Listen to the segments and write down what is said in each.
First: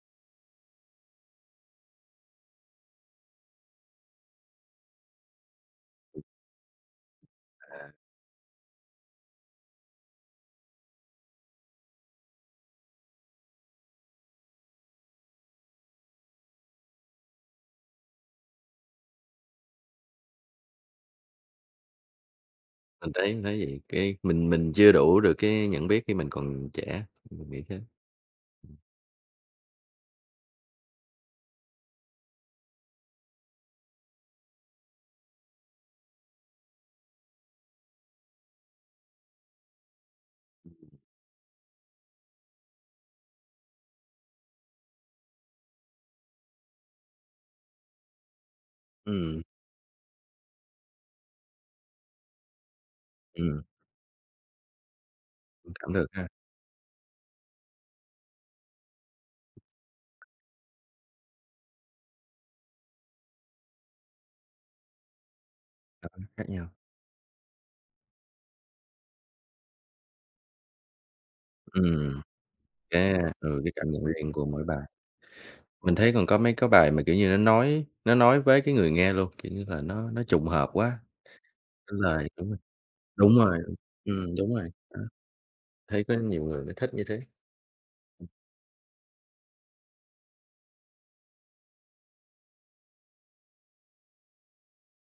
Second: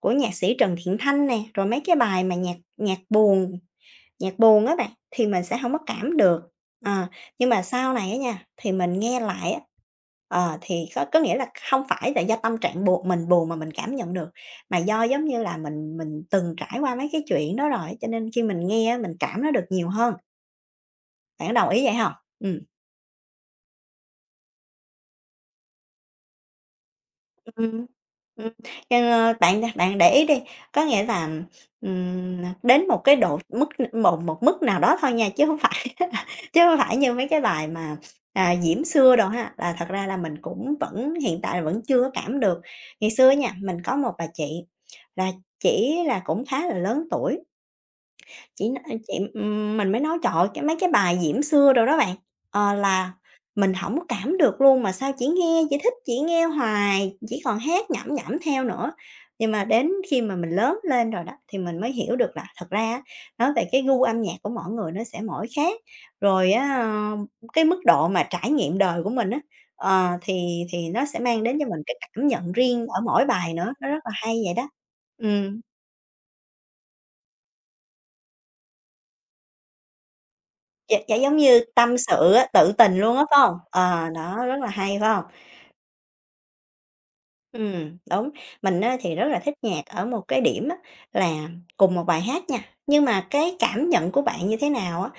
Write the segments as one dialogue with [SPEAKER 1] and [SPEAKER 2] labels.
[SPEAKER 1] Của nhạc sĩ Trần Thiện Thanh nè, rồi mấy cái bài mà nhạc nhạc buồn nhạc buồn á bạn thì mình sẽ hổng có cảm được. Ờ, nhưng mà
[SPEAKER 2] À.
[SPEAKER 1] sau này á nha, thì mình nghe lại á, ờ, thì có có nghĩa là không phải là do tâm trạng buồn mình buồn mà mình cảm nhận được, mà do, giống như là, mình mình từng trải qua mấy cái chuyện đó rồi, cho nên khi mình nghe á mình cảm nó được nhiều hơn. Bạn có đồng ý vậy hông? Ừm.
[SPEAKER 2] Mình thấy thấy vậy. Cái mình mình chưa đủ được cái nhận biết khi mình còn trẻ, mình nghĩ thế.
[SPEAKER 1] Ừm, ừm,
[SPEAKER 2] Ừm.
[SPEAKER 1] ờ, bạn đ bạn để ý đi, có nghĩa là, ừm, nà đến một cái độ mức một một mức nào đó thôi nha, chứ hông phải là chứ hông phải như mấy cái bài mà, à, Diễm Xưa đồ ha, là thật ra là mình cũng vẫn hiện tại là vẫn chưa có cảm được. Ngày xưa á nha, mình có một bà chị, là chỉ là cũng khá là lớn tuổi. Chị nói, ưm, chị
[SPEAKER 2] Ừm.
[SPEAKER 1] ừm mình mới nói trời ơi, cái mấy cái bài diễm xưa đồ đó bạn, ờ, là
[SPEAKER 2] Ừm.
[SPEAKER 1] mình hổng cảm được luôn mà sao chỉ nghe chỉ
[SPEAKER 2] [unintelligible]
[SPEAKER 1] thích
[SPEAKER 2] Cảm được
[SPEAKER 1] chỉ
[SPEAKER 2] ha.
[SPEAKER 1] nghe hoài, chỉ còn hát nhẩm nhẩm theo nữa. Nhưng mà đến khi mà mình lớn lên rồi đó, thì mình mới hiểu được là thật ra á nói về cái gu âm nhạc của mỗi người nó sẽ mỗi khác,
[SPEAKER 2] Cảm nhận khác
[SPEAKER 1] rồi
[SPEAKER 2] nhau.
[SPEAKER 1] á, ơ, cái mức độ mà trải nghiệm đời của mình á, ờ, thì thì nó sẽ mang đến cho mình cái
[SPEAKER 2] Ừm,
[SPEAKER 1] cảm nhận riêng ở
[SPEAKER 2] cái,
[SPEAKER 1] mỗi bài
[SPEAKER 2] ừ, cái
[SPEAKER 1] nữa, nó
[SPEAKER 2] cảm
[SPEAKER 1] rất
[SPEAKER 2] nhận
[SPEAKER 1] là
[SPEAKER 2] riêng
[SPEAKER 1] hay
[SPEAKER 2] của
[SPEAKER 1] vậy
[SPEAKER 2] mỗi
[SPEAKER 1] đó.
[SPEAKER 2] bài.
[SPEAKER 1] Ừm.
[SPEAKER 2] Mình thấy còn có mấy cái bài mà, kiểu như, nó nói nó nói với cái người nghe luôn, kiểu như là, nó nó trùng hợp
[SPEAKER 1] Gi
[SPEAKER 2] quá.
[SPEAKER 1] gi giống như
[SPEAKER 2] Cái
[SPEAKER 1] tâm
[SPEAKER 2] lời
[SPEAKER 1] sự á,
[SPEAKER 2] đúng rồi,
[SPEAKER 1] tự tình luôn á,
[SPEAKER 2] đúng
[SPEAKER 1] phải
[SPEAKER 2] rồi,
[SPEAKER 1] hông?
[SPEAKER 2] ừm,
[SPEAKER 1] Ờ,
[SPEAKER 2] ừm,
[SPEAKER 1] đó,
[SPEAKER 2] đúng
[SPEAKER 1] rất là
[SPEAKER 2] rồi,
[SPEAKER 1] hay,
[SPEAKER 2] đó.
[SPEAKER 1] phải hông?
[SPEAKER 2] Thấy có nhiều người lại thích như thế.
[SPEAKER 1] Ừm,
[SPEAKER 2] Ừm.
[SPEAKER 1] đúng, mình á thì rất là thích nhạc ở một cái điểm á là cùng một bài hát nha, nhưng mà cái cảm nhận của bạn như thế nào á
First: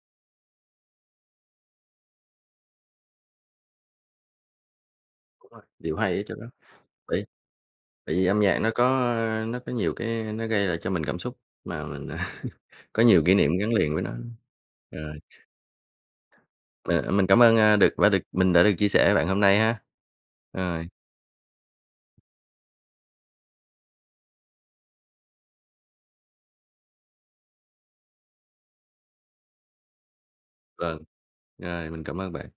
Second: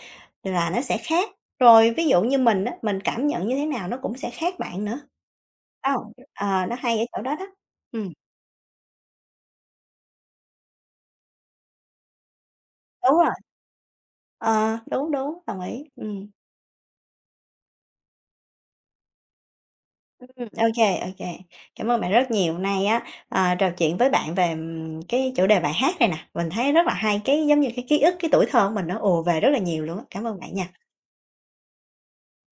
[SPEAKER 1] là nó sẽ khác. Rồi ví dụ như mình á, mình cảm nhận như thế nào nó cũng sẽ khác bạn nữa.
[SPEAKER 2] Đúng rồi, điều
[SPEAKER 1] [unintelligible]
[SPEAKER 2] hay ở chỗ đó.
[SPEAKER 1] Ờ, nó hay ở chỗ
[SPEAKER 2] [unintelligible]
[SPEAKER 1] đó đó. Ừm.
[SPEAKER 2] Tại vì âm nhạc nó có, ơ, nó có nhiều cái nó gây lại cho mình cảm xúc mà mình có
[SPEAKER 1] Đúng
[SPEAKER 2] nhiều
[SPEAKER 1] rồi.
[SPEAKER 2] kỷ niệm gắn liền với nó,
[SPEAKER 1] Ờ,
[SPEAKER 2] ờ.
[SPEAKER 1] đúng, đúng, đồng ý, ừm.
[SPEAKER 2] Ờ, mình cảm ơn, a, được và được mình đã được chia sẻ với bạn hôm nay ha.
[SPEAKER 1] Ừm, ô
[SPEAKER 2] Rồi.
[SPEAKER 1] kê, ô kê. Cảm ơn bạn rất nhiều hôm nay á, ờ, trò chuyện với bạn về cái chủ đề bài hát này nè, mình thấy rất là hay, cái giống như cái ký ức, cái tuổi thơ của mình nó ồ về rất là nhiều luôn á. Cảm ơn bạn nha.
[SPEAKER 2] Vâng, rồi, mình cảm ơn bạn.